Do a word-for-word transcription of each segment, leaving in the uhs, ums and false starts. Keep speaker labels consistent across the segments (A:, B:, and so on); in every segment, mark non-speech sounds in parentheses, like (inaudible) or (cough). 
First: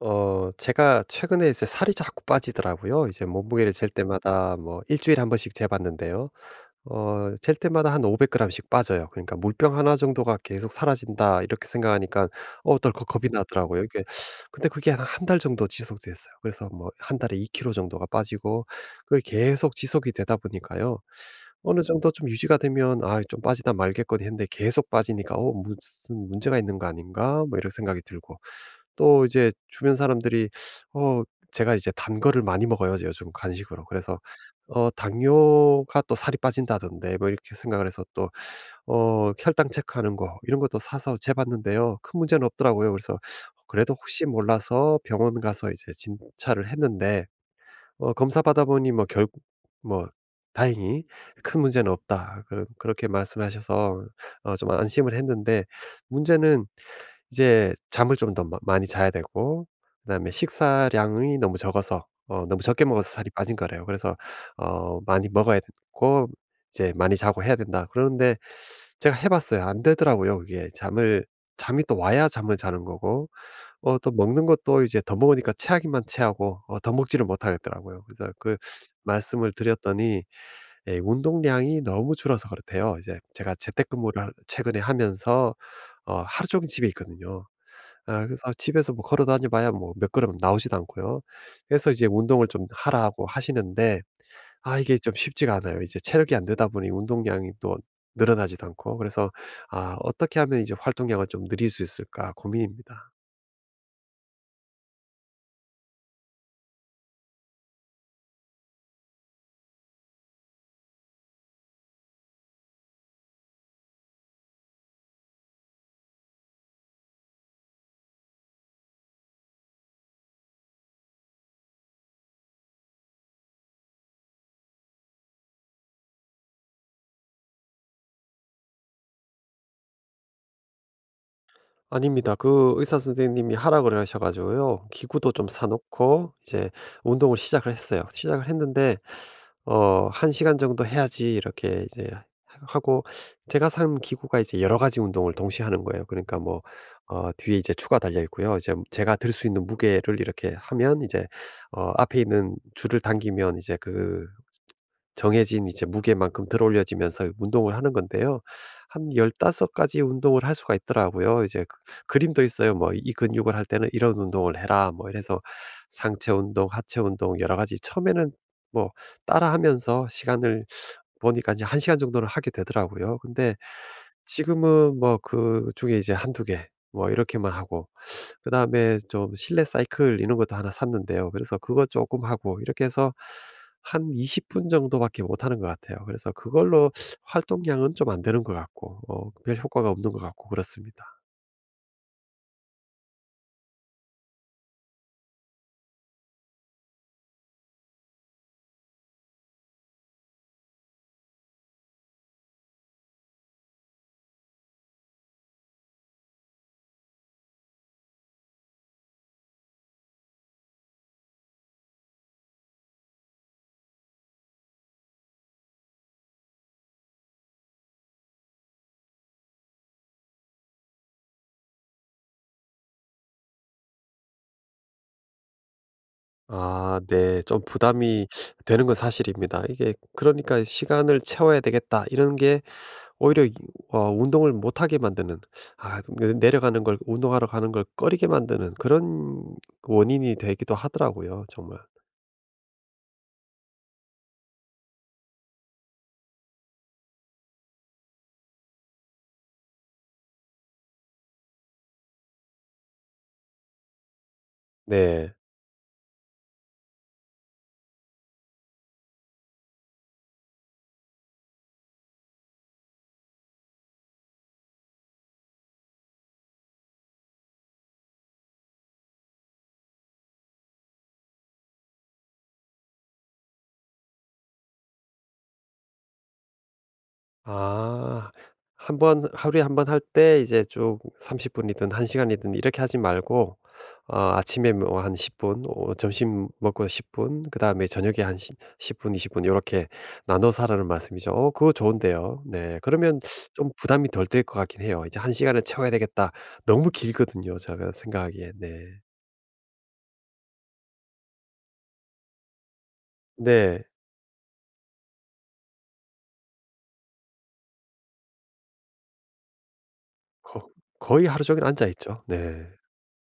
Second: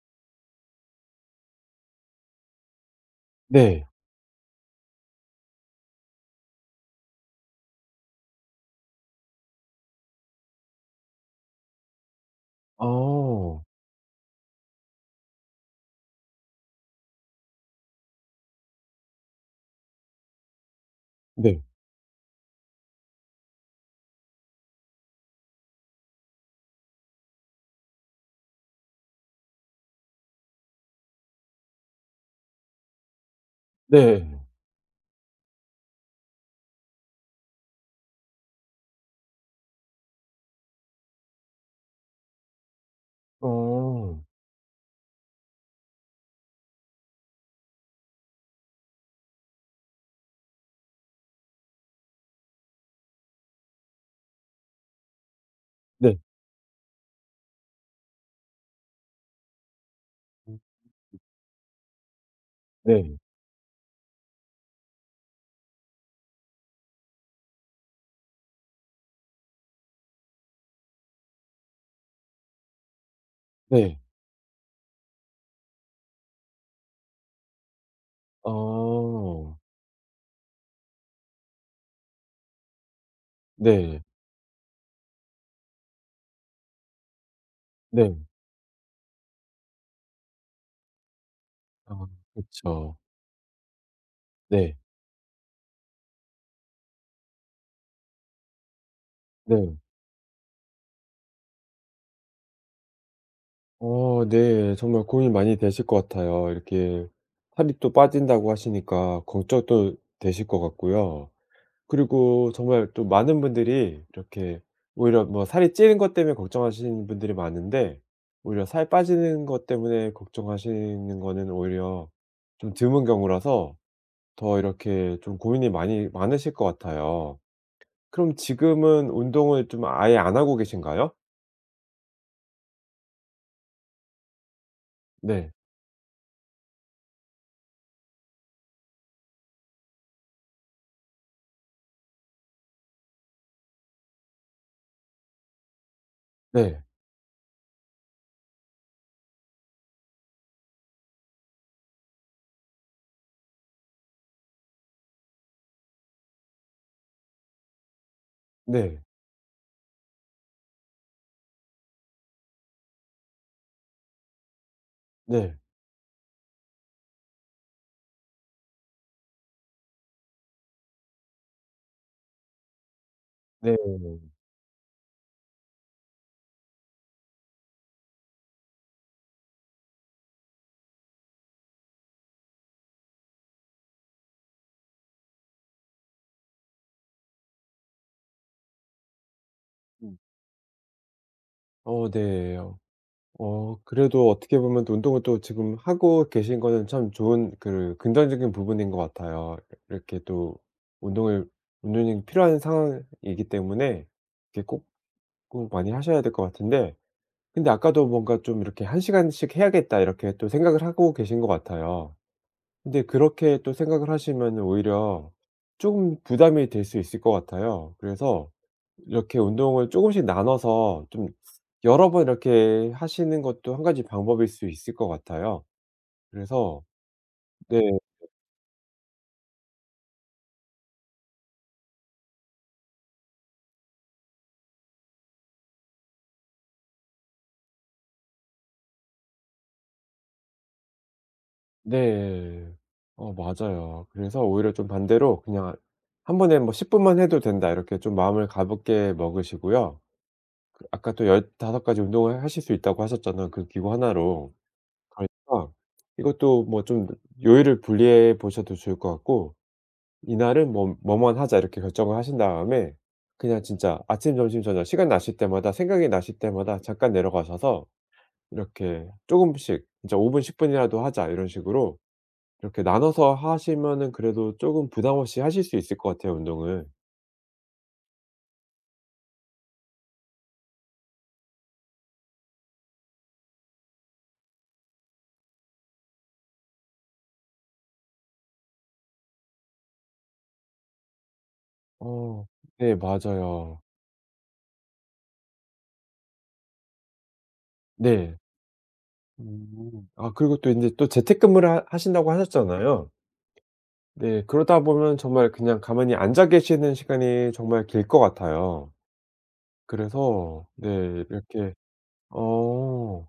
A: 어 제가 최근에 이제 살이 자꾸 빠지더라고요. 이제 몸무게를
B: 네.
A: 잴 때마다 뭐 일 주일에 한 번씩 재봤는데요. 어 잴 때마다 한 오백 g씩 빠져요. 그러니까 '물병 하나 정도가 계속 사라진다.' 이렇게 생각하니까 어 덜컥 겁이
B: 어.
A: 나더라고요. 이게. 근데 그게 한 한 달 정도 지속됐어요. 그래서 뭐 한 달에 이 킬로 정도가 빠지고, 그게 계속 지속이 되다 보니까요.
B: 네.
A: 어느 정도 좀 유지가 되면 '아 좀 빠지다 말겠거니.' 했는데, 계속 빠지니까 '어 무슨 문제가 있는 거 아닌가?' 뭐 이런 생각이 들고, 또 이제 주변 사람들이, 어 제가 이제 단 거를 많이 먹어요, 요즘 간식으로. 그래서
B: 네.
A: 어 당뇨가 또 살이 빠진다던데 뭐 이렇게 생각을 해서, 또 어 혈당 체크하는 거 이런 것도 사서 재봤는데요. 큰 문제는 없더라고요. 그래서 그래도
B: 어.
A: 혹시 몰라서 병원 가서 이제 진찰을 했는데, 어 검사 받아 보니 뭐 결 뭐 다행히 "큰 문제는 없다." 그렇 그렇게 말씀하셔서 어 좀 안심을 했는데,
B: 네.
A: 문제는 이제 잠을 좀 더 많이 자야 되고, 그다음에
B: 음.
A: 식사량이 너무 적어서, 어 너무 적게 먹어서
B: 네.
A: 살이 빠진 거래요. 그래서 어 많이 먹어야 되고, 이제 많이 자고 해야 된다. 그러는데, 제가 해 봤어요. 안 되더라고요 그게. 잠을 잠이 또 와야 잠을 자는 거고, 어
B: 네.
A: 또 먹는 것도 이제 더 먹으니까 체하기만 체하고, 어 더 먹지를 못하겠더라고요. 그래서 그 말씀을
B: 어.
A: 드렸더니, 예, 운동량이 너무 줄어서 그렇대요. 이제 제가
B: 네.
A: 재택근무를 최근에 하면서 어 하루 종일 집에 있거든요.
B: 네.
A: 아, 그래서 집에서 뭐 걸어 다녀 봐야 뭐 몇 걸음 나오지도 않고요. 그래서
B: 아,
A: 이제 운동을 좀
B: 그쵸.
A: 하라고 하시는데,
B: 네.
A: 아, 이게 좀 쉽지가 않아요. 이제 체력이 안 되다 보니 운동량이 또 늘어나지도 않고, 그래서
B: 네.
A: '아 어떻게 하면 이제 활동량을 좀 늘릴 수 있을까?' 고민입니다.
B: 어, 네. 정말 고민 많이 되실 것 같아요. 이렇게 살이 또 빠진다고 하시니까 걱정도 되실 것 같고요. 그리고 정말 또 많은 분들이 이렇게 오히려 뭐 살이 찌는 것 때문에 걱정하시는 분들이 많은데, 오히려 살 빠지는 것 때문에 걱정하시는 거는 오히려 좀 드문 경우라서 더 이렇게 좀 고민이 많이 많으실 것 같아요. 그럼 지금은 운동을 좀 아예 안 하고 계신가요?
A: 아닙니다. 그 의사 선생님이 하라 그래 하셔 가지고요. 기구도 좀
B: 네.
A: 사 놓고 이제 운동을 시작을 했어요. 시작을 했는데 어 "한 시간 정도 해야지." 이렇게 이제 하고, 제가 산 기구가 이제 여러 가지 운동을 동시에 하는 거예요. 그러니까 뭐
B: 네.
A: 어 뒤에 이제 추가 달려 있고요. 이제 제가 들 수 있는 무게를 이렇게 하면 이제 어 앞에 있는 줄을 당기면 이제 그 정해진 이제 무게만큼 들어올려지면서 운동을 하는 건데요.
B: 네.
A: 한 열 다섯 가지 운동을 할 수가 있더라고요. 이제 그 그림도 있어요. 뭐 "이 근육을 할 때는 이런 운동을 해라." 뭐 이래서
B: 네.
A: 상체 운동, 하체 운동 여러 가지. 처음에는 뭐 따라하면서 시간을 보니까 이제한 시간 정도는 하게 되더라고요. 근데
B: 네.
A: 지금은 뭐 그중에 이제 한두 개 뭐 이렇게만 하고, 그다음에 좀 실내 사이클 이런 것도 하나 샀는데요. 그래서 그거 조금 하고 이렇게 해서 한 이십 분 정도밖에 못 하는 것 같아요. 그래서 그걸로 활동량은 좀 안 되는 것 같고, 어 별 효과가 없는
B: 음.
A: 것 같고 그렇습니다.
B: 어, 네. 어 그래도 어떻게 보면 또 운동을 또 지금 하고 계신 거는 참 좋은 그 긍정적인 부분인 것 같아요. 이렇게 또 운동을 운동이 필요한 상황이기 때문에 이게 꼭꼭 많이 하셔야 될 것 같은데, 근데 아까도 뭔가 좀 이렇게 한 시간 시간씩 해야겠다 이렇게 또 생각을 하고 계신 것 같아요. 근데 그렇게 또 생각을 하시면 오히려 조금 부담이 될 수 있을 것 같아요. 그래서 이렇게 운동을 조금씩 나눠서 좀 여러 번 이렇게 하시는 것도 한 가지 방법일 수 있을 것 같아요. 그래서.
A: 아, 네. 좀
B: 네.
A: 부담이 되는 건 사실입니다. 이게 그러니까 '시간을 채워야 되겠다.' 이런 게 오히려 이 어 운동을 못 하게 만드는, 아 내 내려가는 걸 운동하러 가는 걸 꺼리게 만드는 그런 원인이 되기도 하더라고요 정말.
B: 네. 어 맞아요. 그래서 오히려 좀 반대로 그냥 한 번에 뭐 '십 분 분만 해도 된다.' 이렇게 좀 마음을 가볍게 먹으시고요. 그 아까 또 15 가지 운동을 하실 수 있다고 하셨잖아요, 그 기구 하나로.
A: 네.
B: 그러니까 이것도 뭐 좀 요일을 분리해 보셔도 좋을 것 같고, '이날은 뭐 뭐만 하자.' 이렇게 결정을 하신 다음에 그냥 진짜 아침, 점심, 저녁 시간 나실 때마다 생각이 나실 때마다 잠깐 내려가셔서 이렇게 조금씩 진짜 5 분, 십 분 분이라도 하자 이런 식으로 이렇게 나눠서 하시면은 그래도 조금 부담 없이 하실 수 있을 것 같아요 운동을.
A: 아. 한 번 하루에 한 번 할 때 이제 쭉 삼십 분이든 한 시간이든 이렇게 하지 말고, 어 아침에 뭐 한 십 분, 어 점심 먹고 십 분, 그다음에 저녁에 한십10분 이십 분 이렇게 나눠서 하라는 말씀이죠. 어 그거 좋은데요.
B: 어
A: 네.
B: 네
A: 그러면 좀
B: 맞아요.
A: 부담이 덜 될 것 같긴 해요. 이제 '한 시간을 채워야 되겠다.' 너무 길거든요 제가
B: 네.
A: 생각하기에. 네.
B: 음. 아 그리고 또 인제 또 재택근무를 하 하신다고 하셨잖아요.
A: 네.
B: 네. 그러다 보면 정말 그냥 가만히 앉아 계시는 시간이 정말 길 것 같아요. 그래서
A: 거
B: 네
A: 거의 하루 종일
B: 이렇게
A: 앉아 있죠. 네.
B: 어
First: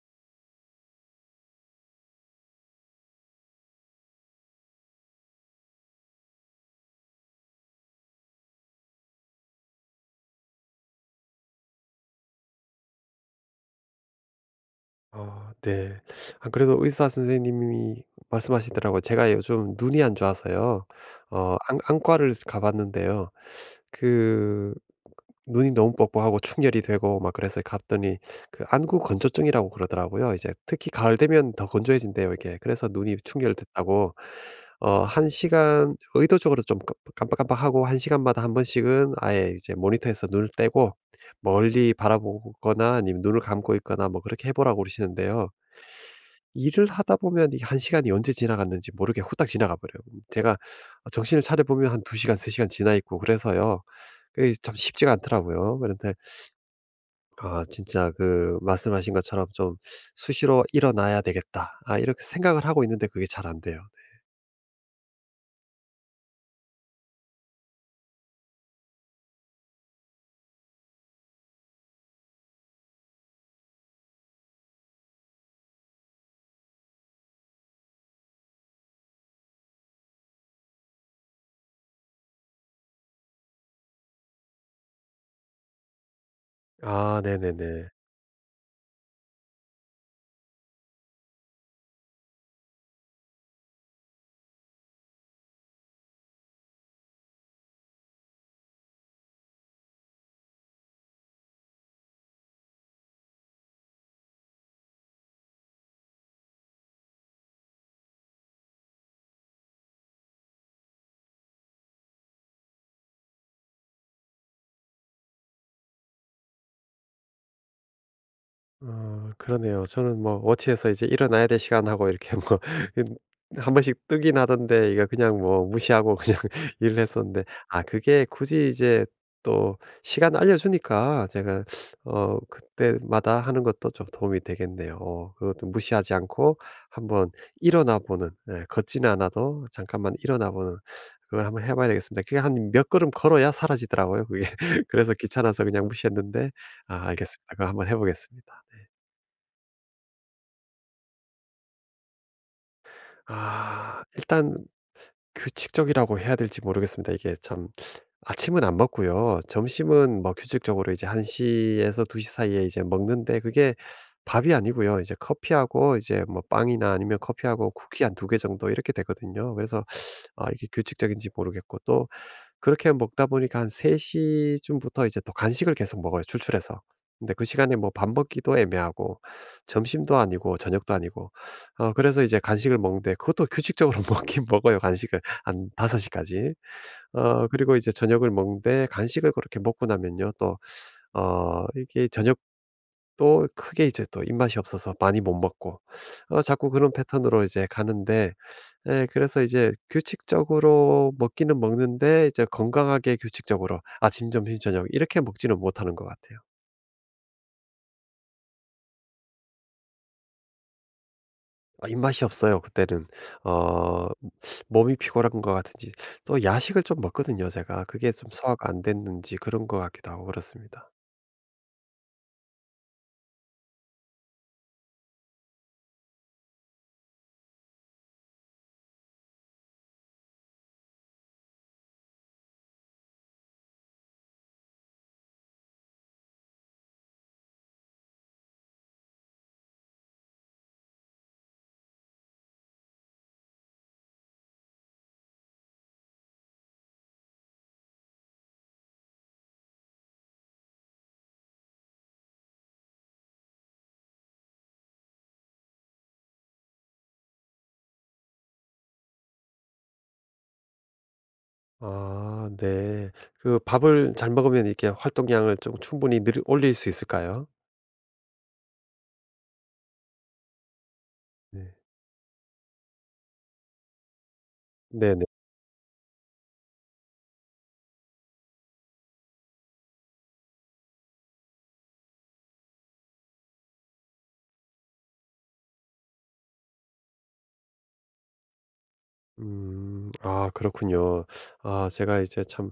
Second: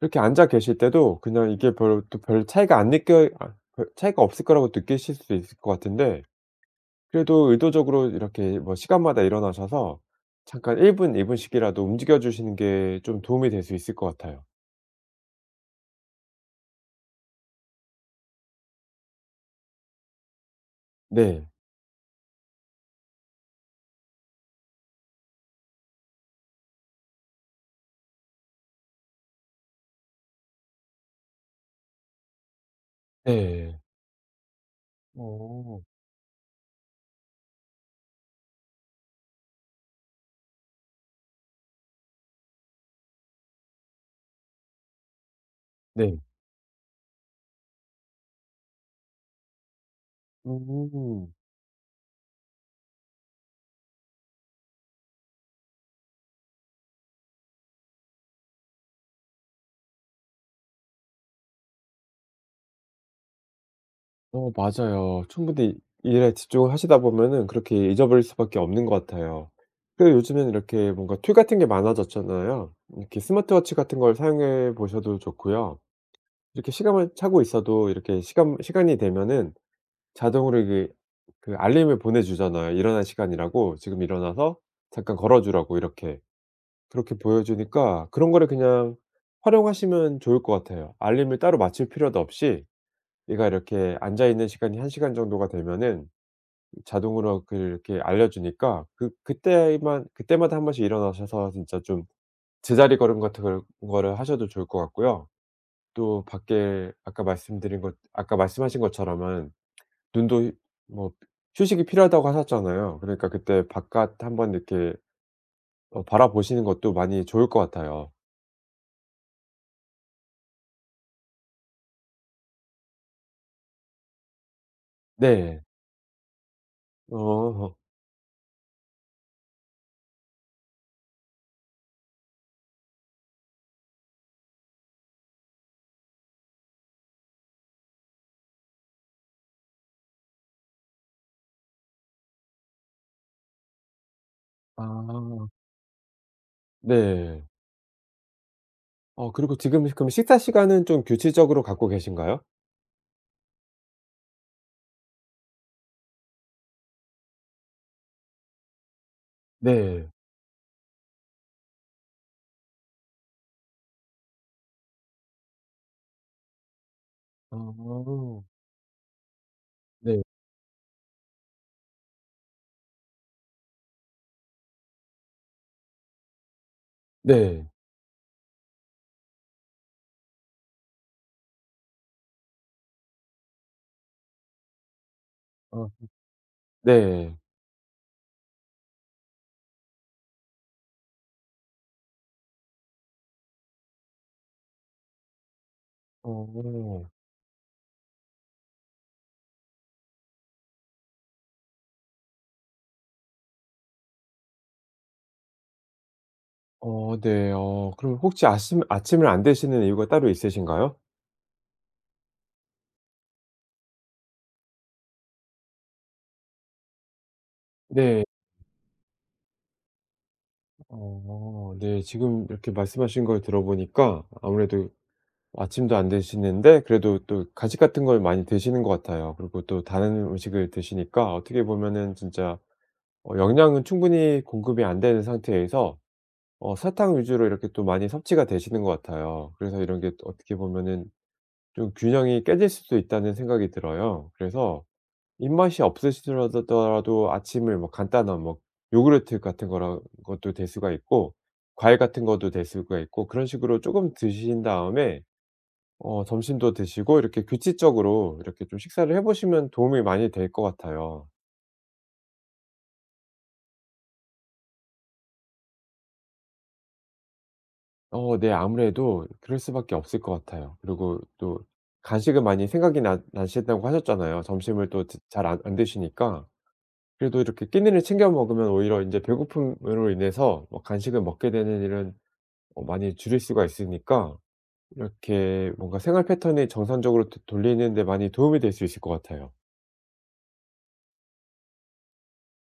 B: 이렇게 앉아 계실 때도 그냥 이게 별 또 별 차이가 안 느껴 아 별 차이가 없을 거라고 느끼실 수 있을 것 같은데, 그래도 의도적으로 이렇게 뭐 시간마다 일어나셔서 잠깐 1 분, 이 분 분씩이라도 움직여 주시는 게 좀 도움이 될 수 있을 것 같아요.
A: 어 네. 아, 그래도 의사 선생님이 말씀하시더라고요. 제가 요즘 눈이 안 좋아서요.
B: 네.
A: 어 안 안과를 가 봤는데요. 그 눈이 너무 뻑뻑하고 충혈이 되고 막 그래서 갔더니, 그 안구 건조증이라고 그러더라고요. 이제 특히 가을 되면 더 건조해진대요 이게. 그래서 눈이
B: 네.
A: 충혈됐다고, 어 한
B: 어.
A: 시간 의도적으로 좀 깜 깜빡깜빡하고 한 시간마다 한 번씩은 아예 이제 모니터에서 눈을 떼고 멀리 바라보거나, 아니면 눈을 감고 있거나, 뭐 그렇게 해 보라고 그러시는데요.
B: 네.
A: 일을 하다 보면 이게 한 시간이 언제 지나갔는지 모르게 후딱 지나가 버려요. 음, 제가
B: 음.
A: 정신을 차려 보면 한 두 시간, 세 시간 지나 있고 그래서요. 그게 참 쉽지가 않더라고요. 그런데 아, 진짜 그 말씀하신 것처럼 좀 '수시로 일어나야 되겠다.' 아, 이렇게 생각을 하고 있는데 그게 잘 안 돼요. 네.
B: 어 맞아요. 충분히 일에 집중을 하시다 보면은 그렇게 잊어버릴 수밖에 없는 것 같아요. 그 요즘엔 이렇게 뭔가 툴 같은 게 많아졌잖아요. 이렇게 스마트워치 같은 걸 사용해 보셔도 좋고요. 이렇게 시간을 차고 있어도 이렇게 시간 시간이 되면은 자동으로 이게 그 알림을 보내 주잖아요. 일어날 시간이라고 "지금 일어나서 잠깐 걸어 주라."고 이렇게. 그렇게
A: 아
B: 보여
A: 네네네.
B: 주니까 그런 거를 그냥 활용하시면 좋을 것 같아요. 알림을 따로 맞출 필요도 없이 얘가 이렇게 앉아 있는 시간이 1 시간 정도가 되면은 자동으로 그 이렇게 알려 주니까 그 그때만 그때마다 한 번씩 일어나셔서 진짜 좀 제자리 걸음 같은 걸 거를 하셔도 좋을 것 같고요. 또 밖에 아까 말씀드린 것 아까 말씀하신 것처럼은 눈도 뭐 휴식이 필요하다고 하셨잖아요. 그러니까 그때 바깥 한번 이렇게 어 바라보시는 것도 많이 좋을 것 같아요.
A: 어 그러네요. 저는 뭐 워치에서 이제 일어나야 될 시간 하고 이렇게 뭐 (laughs) 한 번씩 뜨긴 하던데, 이거 그냥
B: 네.
A: 뭐 무시하고 그냥 (laughs) 일을 했었는데,
B: 어.
A: 아 그게 굳이 이제 또 시간 알려 주니까 제가 어 그때마다 하는 것도 좀 도움이 되겠네요. 어 그것도 무시하지 않고 한번 일어나 보는, 예, 걷지는 않아도 잠깐만 일어나 보는 그걸 한번 해 봐야 되겠습니다. 그게 한 몇 걸음 걸어야 사라지더라고요 그게. (laughs) 그래서
B: 아.
A: 귀찮아서 그냥 무시했는데, 아 알겠습니다.
B: 네.
A: 그거 한번 해 보겠습니다.
B: 어 그리고 지금 그럼 식사 시간은 좀 규칙적으로 갖고 계신가요?
A: 아 일단 규칙적이라고 해야 될지 모르겠습니다. 이게 참. 아침은 안 먹고요.
B: 네.
A: 점심은 뭐 규칙적으로 이제 한 시에서 두 시 사이에 이제 먹는데 그게 밥이 아니고요. 이제 커피하고 이제 뭐 빵이나 아니면 커피하고 쿠키 한 두개
B: 어.
A: 정도 이렇게 되거든요. 그래서
B: 네.
A: 아, 이게 규칙적인지 모르겠고, 또 그렇게 먹다 보니까 한 세 시쯤부터 이제 또 간식을 계속 먹어요 출출해서. 근데 그
B: 네.
A: 시간에 뭐 밥 먹기도 애매하고, 점심도 아니고 저녁도 아니고, 어 그래서 이제 간식을 먹는데 그것도 규칙적으로 (laughs) 먹긴 먹어요 간식을 한
B: 어.
A: 다섯 시까지.
B: 네.
A: 어 그리고 이제 저녁을 먹는데 간식을 그렇게 먹고 나면요 또 어 이게 저녁도 크게 이제 또 입맛이 없어서 많이 못 먹고, 어 자꾸 그런
B: 어.
A: 패턴으로 이제 가는데, 예, 그래서 이제 규칙적으로 먹기는 먹는데 이제 건강하게 규칙적으로 아침, 점심, 저녁 이렇게 먹지는 못하는 것 같아요.
B: 어 네. 어 그럼 혹시 아침 아침을 안 드시는 이유가 따로 있으신가요?
A: 아, 입맛이 없어요 그때는. 어 몸이 피곤한 것 같은지 또 야식을 좀 먹거든요 제가. 그게
B: 네.
A: 좀 소화가 안 됐는지 그런 것 같기도 하고 그렇습니다.
B: 어 네. 지금 이렇게 말씀하신 걸 들어보니까 아무래도 아침도 안 드시는데 그래도 또 간식 같은 걸 많이 드시는 것 같아요. 그리고 또 다른 음식을 드시니까 어떻게 보면은 진짜 어 영양은 충분히 공급이 안 되는 상태에서 어 설탕 위주로 이렇게 또 많이 섭취가 되시는 것 같아요. 그래서 이런 게 또 어떻게 보면은 좀 균형이 깨질 수도 있다는 생각이 들어요. 그래서 입맛이 없으시더라도 라도 아침을 뭐 간단한 뭐 요구르트 같은 거라 것도 될 수가 있고 과일 같은 것도 될 수가 있고 그런 식으로 조금 드신 다음에 어 점심도 드시고 이렇게 규칙적으로 이렇게 좀 식사를 해 보시면 도움이 많이 될 것 같아요.
A: 아 네. 그 밥을 잘 먹으면 이렇게 활동량을 좀 충분히 늘 올릴 수 있을까요?
B: 어 네. 아무래도 그럴 수밖에 없을 것 같아요. 그리고 또
A: 네.
B: 간식은 많이 생각이 나 나신다고 하셨잖아요. 점심을 또 드
A: 네네.
B: 잘 안 안 드시니까. 그래도 이렇게 끼니를 챙겨 먹으면 오히려 인제 배고픔으로 인해서 뭐 간식을 먹게 되는 일은 어 많이 줄일 수가 있으니까 이렇게 뭔가 생활 패턴을 정상적으로 되 돌리는 데 많이 도움이 될 수 있을 것 같아요.
A: 음. 아 그렇군요. 아 제가 이제 참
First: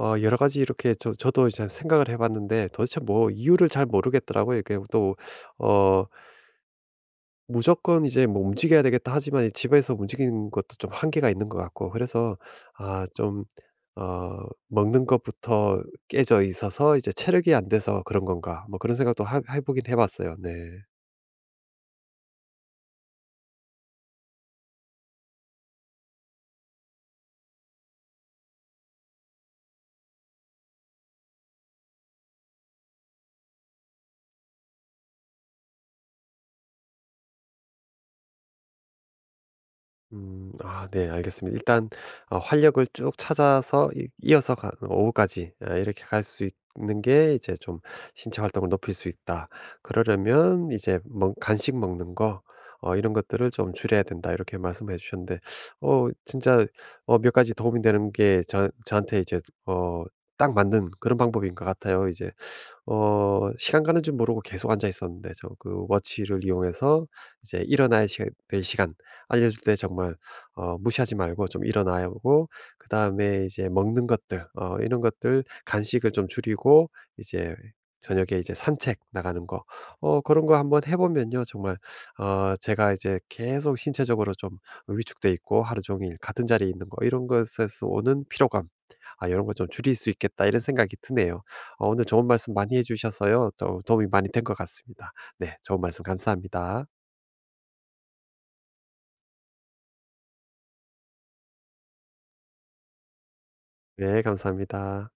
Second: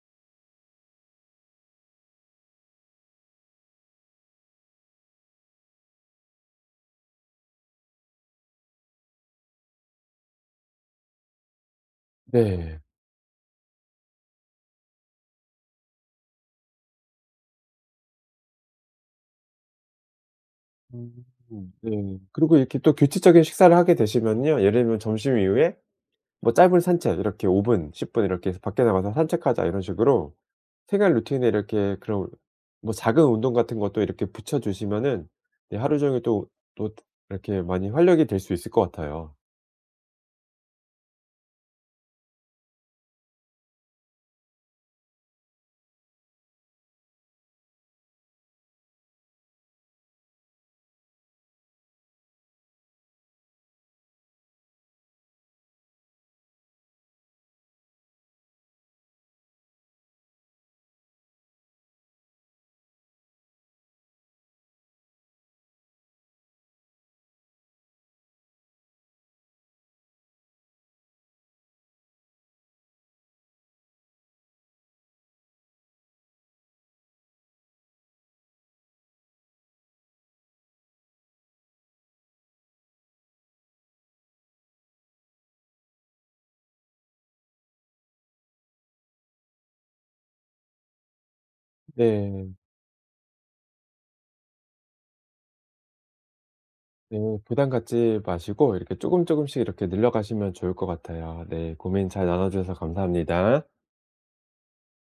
A: 어 여러 가지 이렇게 저 저도 이제 생각을 해 봤는데 도대체 뭐 이유를 잘 모르겠더라고요. 이게 또어 무조건 이제 뭐 움직여야 되겠다 하지만 이 집에서 움직이는 것도 좀 한계가 있는 것 같고, 그래서
B: 네.
A: 아 좀 어 '먹는 것부터 깨져 있어서 이제 체력이 안 돼서 그런 건가.' 뭐 그런 생각도 하 해 보긴 해 봤어요. 네.
B: 음. 네. 그리고 이렇게 또 규칙적인 식사를 하게 되시면요. 예를 들면 점심 이후에 뭐 짧은 산책 이렇게 5 분, 십 분 이렇게 해서 "밖에 나가서 산책하자." 이런 식으로 생활 루틴에 이렇게 그런 뭐 작은 운동 같은 것도 이렇게 붙여 주시면은 네 하루 종일 또 또 이렇게 많이 활력이 될 수 있을 것 같아요.
A: 음. 아 네 알겠습니다. 일단 어 활력을 쭉 찾아서 이 이어서 가 오후까지 아 이렇게 갈 수 있는 게 이제 좀 '신체 활동을 높일 수 있다.' 그러려면 이제 뭐 간식 먹는 거, 어 '이런 것들을 좀 줄여야 된다.' 이렇게 말씀해 주셨는데, 어 진짜 어 몇 가지 도움이 되는 게 저 저한테 이제 어 딱 맞는 그런 방법인 것 같아요. 이제 어 시간 가는 줄 모르고 계속 앉아 있었는데 저 그 워치를 이용해서 이제 일어나야 시간 될 시간 알려 줄 때 정말 어 무시하지 말고 좀 일어나야 하고, 그다음에 이제 먹는 것들, 어 이런 것들 간식을 좀 줄이고, 이제 저녁에 이제 산책 나가는 거, 어 그런 거 한번 해 보면요 정말, 어 제가 이제 계속 신체적으로 좀 위축돼 있고 하루 종일 같은 자리에 있는 거, 이런 것에서 오는 피로감, '아 런거 좀 줄일 수 있겠다.' 이런 생각이 드네요. 어 오늘 좋은 말씀
B: 네.
A: 많이 해 주셔서요. 도 도움이 많이 된 것 같습니다. 네. 좋은 말씀 감사합니다.
B: 네. 부담 갖지 마시고 이렇게 쪼금쪼금씩 이렇게 늘려가시면 좋을 것 같아요. 네. 고민 잘 나눠 주셔서 감사합니다.
A: 네. 감사합니다.